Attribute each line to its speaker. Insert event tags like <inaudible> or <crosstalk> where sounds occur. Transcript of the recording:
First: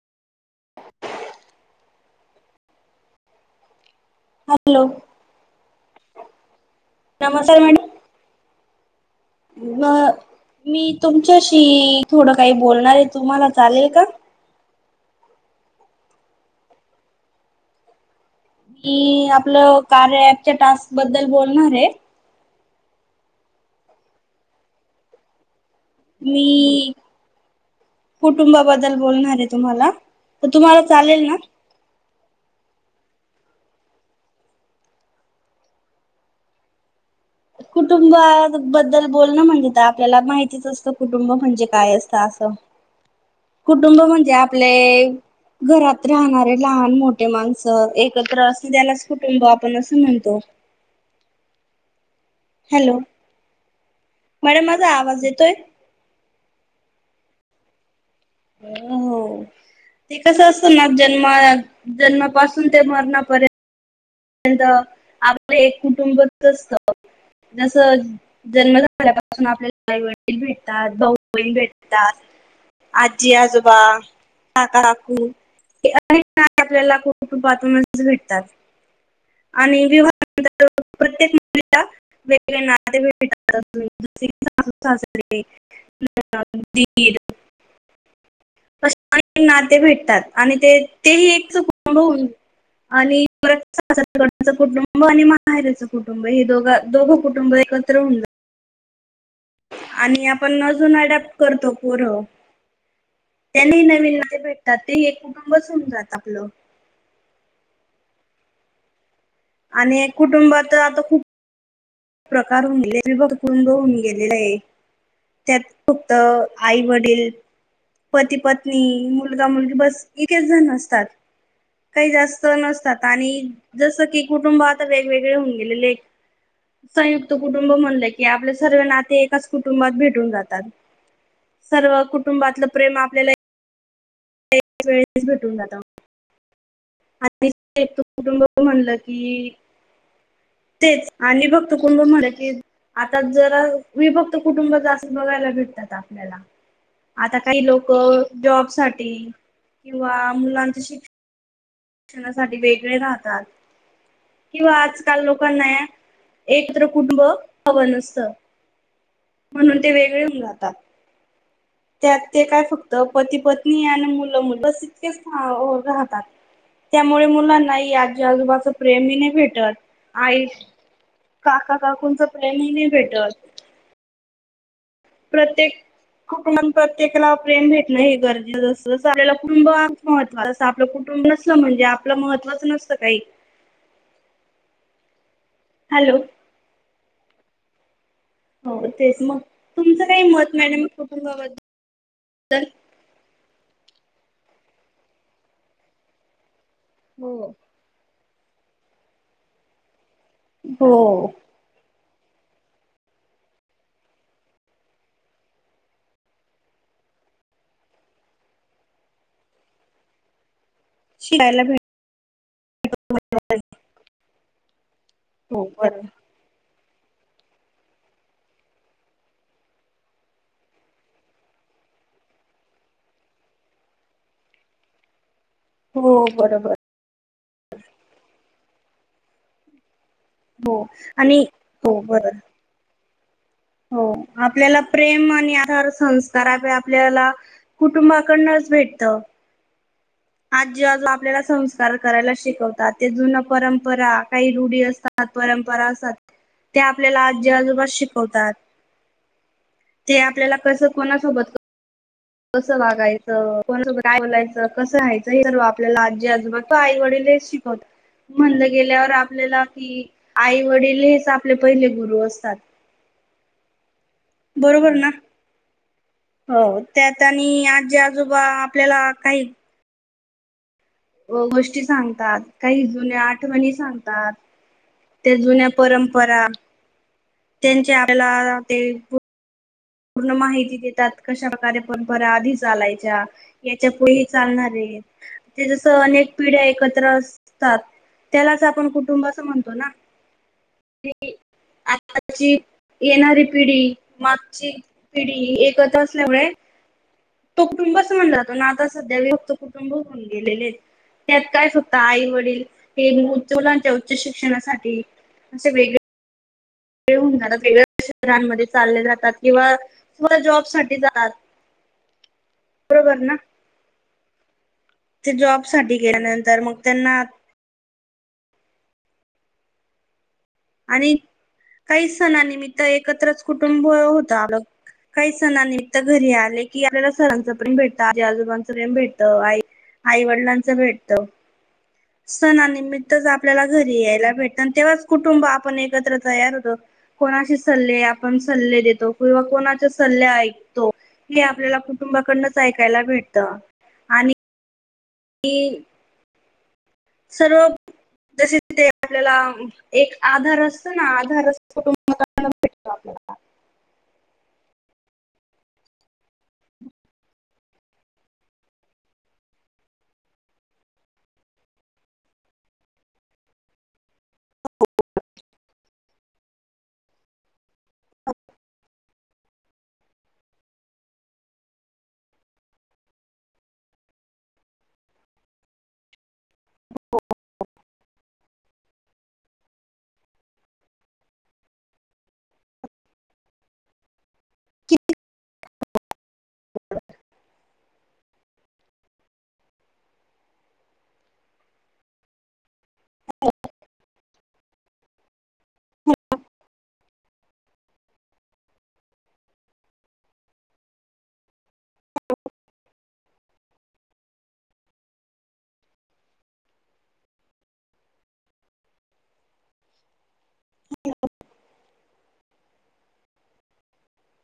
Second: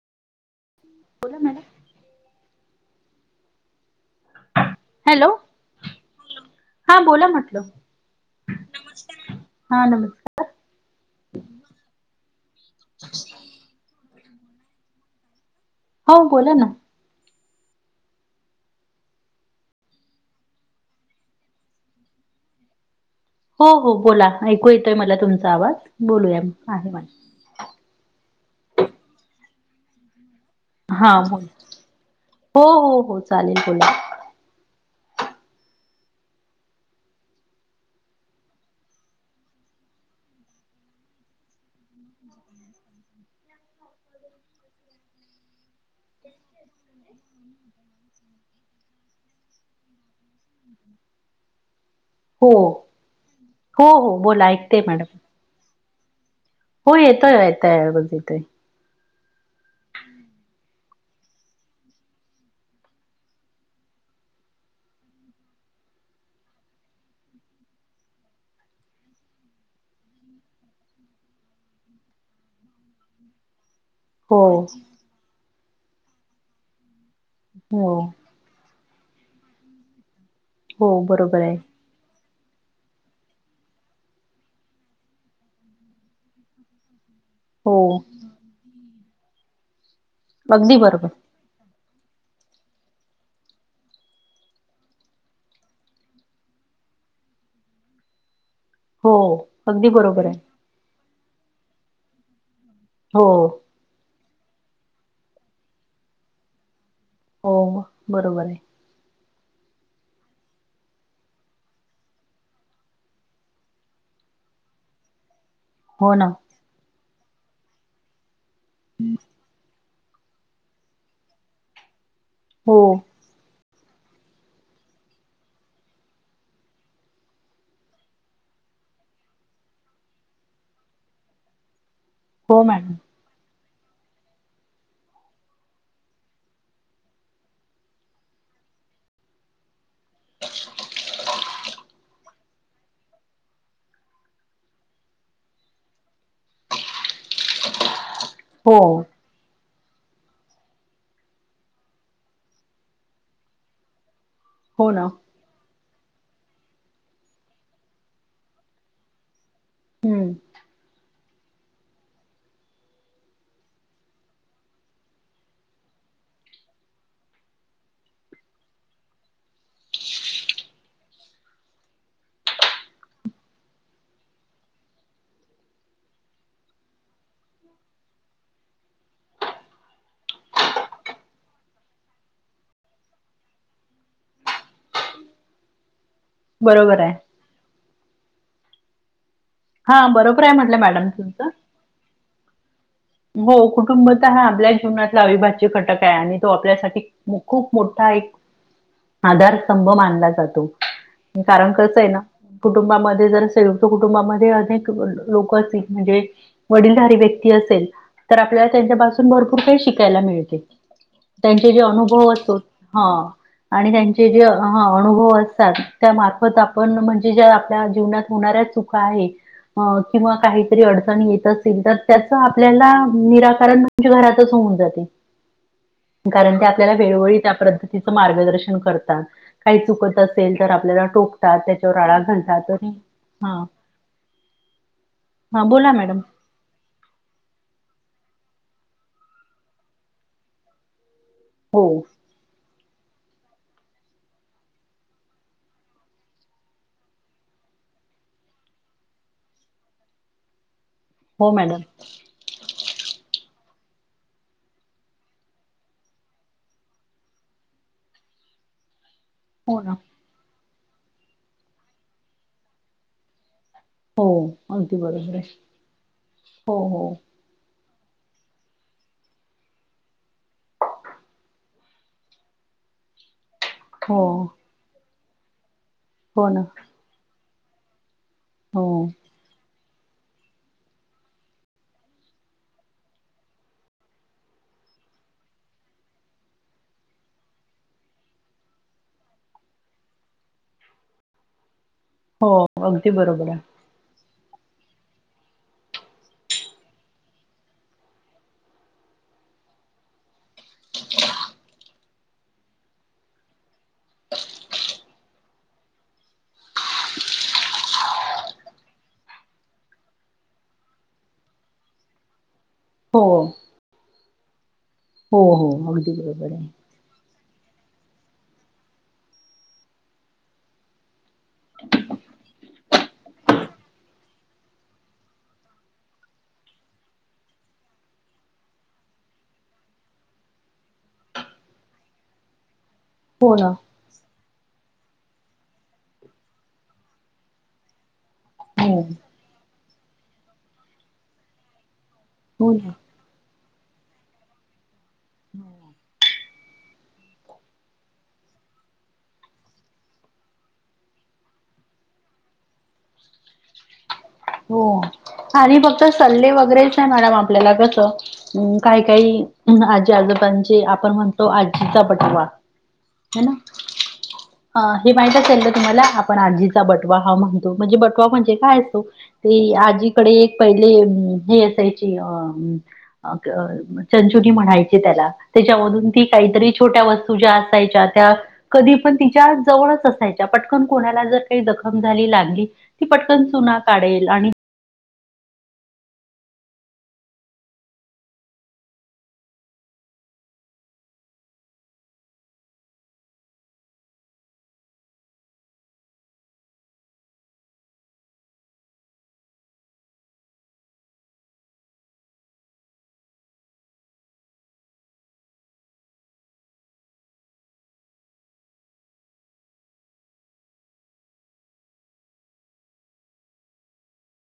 Speaker 1: बोला madam <inaudible>
Speaker 2: hello <inaudible>
Speaker 1: हा बोला म्हटलं- हा
Speaker 2: ह
Speaker 1: नमस्कार
Speaker 2: <inaudible> मी तुमच्याशी थोडं काही बोलणार आहे तुम्हाला चालेल का-
Speaker 1: हो बोला ना-
Speaker 2: मी आपलं कार्य ॲपच्या टास्क बद्दल बोलणार आहे <inaudible>
Speaker 1: हो -हो बोला ऐकू येतोय मला तुमचा आवाज बोलूया आहे
Speaker 2: मी
Speaker 1: मला <inaudible>
Speaker 2: कुटुंबाबद्दल बोलणार आहे तुम्हाला- तर तुम्हाला
Speaker 1: हा
Speaker 2: चालेल ना?
Speaker 1: बोल हो -हो- हो चालेल बोला
Speaker 2: कुटुंबाबद्दल बोलणं म्हणजे आपल्याला माहितीच असतं कुटुंब म्हणजे काय असतं कुटुंब म्हणजे आपले घरात राहणारे लहान मोठ ठे माणसं एकत्र असं <unintelligible> त्यालाच कुटुंब आपण असं म्हणतो <unintelligible> <inaudible>
Speaker 1: हो
Speaker 2: हॅलो
Speaker 1: हो हो बोला ऐकतेय
Speaker 2: माझा
Speaker 1: मॅडम,
Speaker 2: आवाज येतोय?
Speaker 1: हो येतोय येतोय आवाज
Speaker 2: हो हो ते कसं असत ना जन्मा जन्मापासून ते मरणापर्यंत ंआपलं एक कुटुंबच असत जस जन्म झाल्यापासून आपल्याला आई वडील भेटतात भाऊ बहीण भेटतात, आजी आजोबा
Speaker 1: हो
Speaker 2: काका काकू अनेक आपल्याला खूप <unintelligible>
Speaker 1: हो
Speaker 2: भेटतात आणि <unintelligible>
Speaker 1: हो
Speaker 2: प्रत्येक
Speaker 1: बरोबर आहे
Speaker 2: मुलीला व <unintelligible>
Speaker 1: हो
Speaker 2: अ नाते भेटतात आणि ते
Speaker 1: अगदी बरोबर
Speaker 2: तेही एक चकून <unintelligible> आणि <unintelligible> <unintelligible> कुटुंब आणि माहेरचं कुटुंब हे दोघ दोघं कुटुंब एकत्र होन ज ह
Speaker 1: हो अगदी बरोबर
Speaker 2: आणि
Speaker 1: आहे
Speaker 2: आपण अजून अडप्ट करतो पोर
Speaker 1: हो
Speaker 2: त्यांनी नवीन ते भेटतात ते एक कुटुंबच होऊन जात आपलं,
Speaker 1: हो बरोबर आहे.
Speaker 2: आणि कुटुंबात आता खूप हे प्रकार <unintelligible> विभक्तुंद <unintelligible> होन गेलेले आहे, त्यात फक्त
Speaker 1: हो ना
Speaker 2: आई वडील पती पत्नी मुलगा मुलगी बस इतकेच जण नसतात काही जास्त
Speaker 1: हो
Speaker 2: नसतात आणि जसं की कुटुंब आता वेगवेगळे होऊन गेलेले, संयुक्त कुटुंब म्हणलं की आपले सर्व नाते एकाच कुटुंबात भेटून जातात. सर्व
Speaker 1: हो
Speaker 2: कुटुंबातलं
Speaker 1: मॅडम
Speaker 2: प्रेम आपल्याला वेळस भेटून जात आणि एक तू कुटुंब म्हणलं की तेच आणि बघतो कुंभम मध्ये <unintelligible> आता जरा विभक्त कुटुंबाचा अस बघायला भेटतात आपल्याला, आता काही लोक जॉब
Speaker 1: हो
Speaker 2: साठी किंवा मुलांच शिक्षण शिक्षणासाठी वेगळे राहतात किंवा
Speaker 1: हो ना
Speaker 2: आजकाल लोकांना एकत्र कुटुंब हव नसतं. म्हणून ते वेगळे
Speaker 1: हम्म
Speaker 2: होऊन जातात, त्यात ते काय फक्त पती पत्नी आणि मुलं बस इतकेच राहतात त्यामुळे मुलांनाही आजी आजोबाच प्रेमही नाही भेटत आई काका काकूंच प्रेमही नाही भेटत, प्रत्येक कुटुंब <unintelligible> प्रत्येकाला प्रेम भेटणं हे गरजेचं असं जस आपल्या कुटुंबात महत्त् असं आपलं कुटुंब नसल म्हणजे आपलं महत्त्वाच नसत काही, हॅलो
Speaker 1: बरोबर आहे
Speaker 2: हो तेच मग तुमचं
Speaker 1: हा
Speaker 2: काही
Speaker 1: बरोबर
Speaker 2: मत
Speaker 1: आहे
Speaker 2: नाही
Speaker 1: म्हटलं
Speaker 2: ना, मग
Speaker 1: मॅडम तुमचं.
Speaker 2: कुटुंबाबद्दल.
Speaker 1: हो कुटुंब तर हा आपल्या जीवनातला अविभाज्य कटक आहे आणि तो आपल्यासाठी
Speaker 2: हो.
Speaker 1: खूप मोठा एक आधारस्तंभ मानला तू
Speaker 2: हो
Speaker 1: कारण कस आहे ना, कुटुंबामध्ये जर संयुक्त कुटुंबामध्ये अनेक लोक असतील म्हणजे वडीलधारी व्यक्त असे तर आपल्याला त्यांच्यापासून भरपूर काही शिकायला मिळते.
Speaker 2: शिकायला
Speaker 1: त्यांचे
Speaker 2: भेट
Speaker 1: जे अनुभव असतो हा. आणि त्यांचे जे हअनुभव
Speaker 2: हो
Speaker 1: असतात
Speaker 2: बरोबर
Speaker 1: त्या मार्फत आप पण म्हणजे ज्या आपल्या जीवनात होणाऱ्या चुका आहे. अ किंवा काहीतरी अडचणी येत असेल तर त्याचं आप आपल्याला निराकारण म्हणजे घरातच होऊन जाते.
Speaker 2: हो
Speaker 1: कारण ते
Speaker 2: बरोबर
Speaker 1: आपल्याला वेळोवेळी त्या प्रतीत तीचं मार्गदर्शन करतात काही चुकत तसेल तर
Speaker 2: हो
Speaker 1: आपल्याला
Speaker 2: आणि
Speaker 1: टोकतात त्याच्यावर
Speaker 2: हो
Speaker 1: आळा
Speaker 2: बरोबर
Speaker 1: घालतात <unintelligible> त
Speaker 2: हो आपल्याला प्रेम आणि
Speaker 1: हा
Speaker 2: आधार
Speaker 1: बोला मॅडम
Speaker 2: संस्कारापै आपल्याला कुटुंबाकडनचं. आजी आजू आपल्याला
Speaker 1: हो
Speaker 2: संस्कार करायला शिकवतात. ते जुन परंपरा काही रुढी असतात परंपरा असतात. ते आपल्याला आजी आजोबा शिकवतात ते आपल्याला कसं कोणा
Speaker 1: हो
Speaker 2: सोबत?
Speaker 1: मॅडम
Speaker 2: कसं वागायचं कोणा सोब काय बोलायचं कसं राहायचं हे सर्व आपल्याला आजी आजोबा <unintelligible> किंवा आई वडील तेचं शिकवतात म्हणलं गेल्यावर आप आपल्याला
Speaker 1: हो
Speaker 2: कि
Speaker 1: ना
Speaker 2: आई वडील हेच आपले पहिले गुरु असतात.
Speaker 1: हो
Speaker 2: बरोबर
Speaker 1: अगदी
Speaker 2: ना
Speaker 1: आहे
Speaker 2: हो त्यात आणि आजी आज आजोबा आपल्याला काही अ गोष्टी सांगतात काही जुन्या आठवणी
Speaker 1: हो
Speaker 2: सांगतात त्या जुन्यप परंपरा
Speaker 1: हो ना
Speaker 2: त्यांच्या <unintelligible> आपल्याला ते.
Speaker 1: हो
Speaker 2: पूर्ण माहिती देतात कशाप्रकारे परंपरा आधी चालायच्या यांच्या पुढे ही चालणार हे. ते ते जसं अनेक पिढ्या एकत्र असतात. त्याला च आपण कुटुंब असं म्हणतो ना, <unintelligible>
Speaker 1: हो
Speaker 2: आताची
Speaker 1: अगदी
Speaker 2: येणारी
Speaker 1: बरोबर आहे.
Speaker 2: पिढी मात ची पिढी एकत असल्यामुळे तो कुटुंबच म्हणला जातो ना आता सध्या व फक्त कुटुंबच <unintelligible> म्हणो गेलेहेत त्यात काय सवःता आई वडील हे मुल चुल ते उच्च शिक्षणासाठी असे वेगळे ते होणार चं <unintelligible> आहे गं शेतामध्ये चालले जातात किंवा स् जॉब साठी जातात <unintelligible>
Speaker 1: हो.
Speaker 2: ते
Speaker 1: हो
Speaker 2: जॉब
Speaker 1: हो
Speaker 2: साठी
Speaker 1: अगदी बरोबर
Speaker 2: गेल्यानंतर
Speaker 1: आहे.
Speaker 2: मग त्यांना आणि काही सणा निमित्त एकत्रच कुटुंब होत आपलं. काही सणां निमित्त घरी आले की आपल्याला सरांच प्रेम भेटत आजी आजोबांचं प्रेम भेटत आई आईवडिलांच भेटत सणा निमित तिथं च
Speaker 1: हो
Speaker 2: आपल्याला
Speaker 1: ना.
Speaker 2: घरी यायला भेटणं तेव्हाच कुुंटंब आपण एकत्र तयार होतो कोणाशी सल्ले आपण सल्ले
Speaker 1: हो
Speaker 2: देतो किंवा कोणाच स सल्ले ऐकतो हे आपल्याला कुटुंबा कडनचं
Speaker 1: हो ना
Speaker 2: ऐकायला भेटत आणि तीन सर्व जसे तिथ आपल्याला एक आधार असतो ना आधार कुटुंबामध्ये भेटतो आपल्याला. <unintelligible>
Speaker 1: हो. आणि फक्त सल्ले वगैरेच ते मॅडम आपल्याला कसं अम्म काही काही आजी आजोब म्हणजे आपण म्हणतो आजीचा बटवा हे ना ह हे माहित असेल ना तुम्हाला आपण आजीचा बटवा हा म्हणतो म्हणजे बटवा म्हणजे काय असतो ते आजीकडे एक पहिले जी असायची चंच म्हणायचि त्याला त्याच्या मधून काहीतरी छोट्या वस्तू ज्या असायच्या त्या कधी पण तिच्या जवळच असायच्या पटकन कोणाला जर काही जखम झाली लागली ती पटकन चुना काढेल आणि
Speaker 2: <unintelligible> <unintelligible> <inaudible> हॅ <inaudible> <inaudible>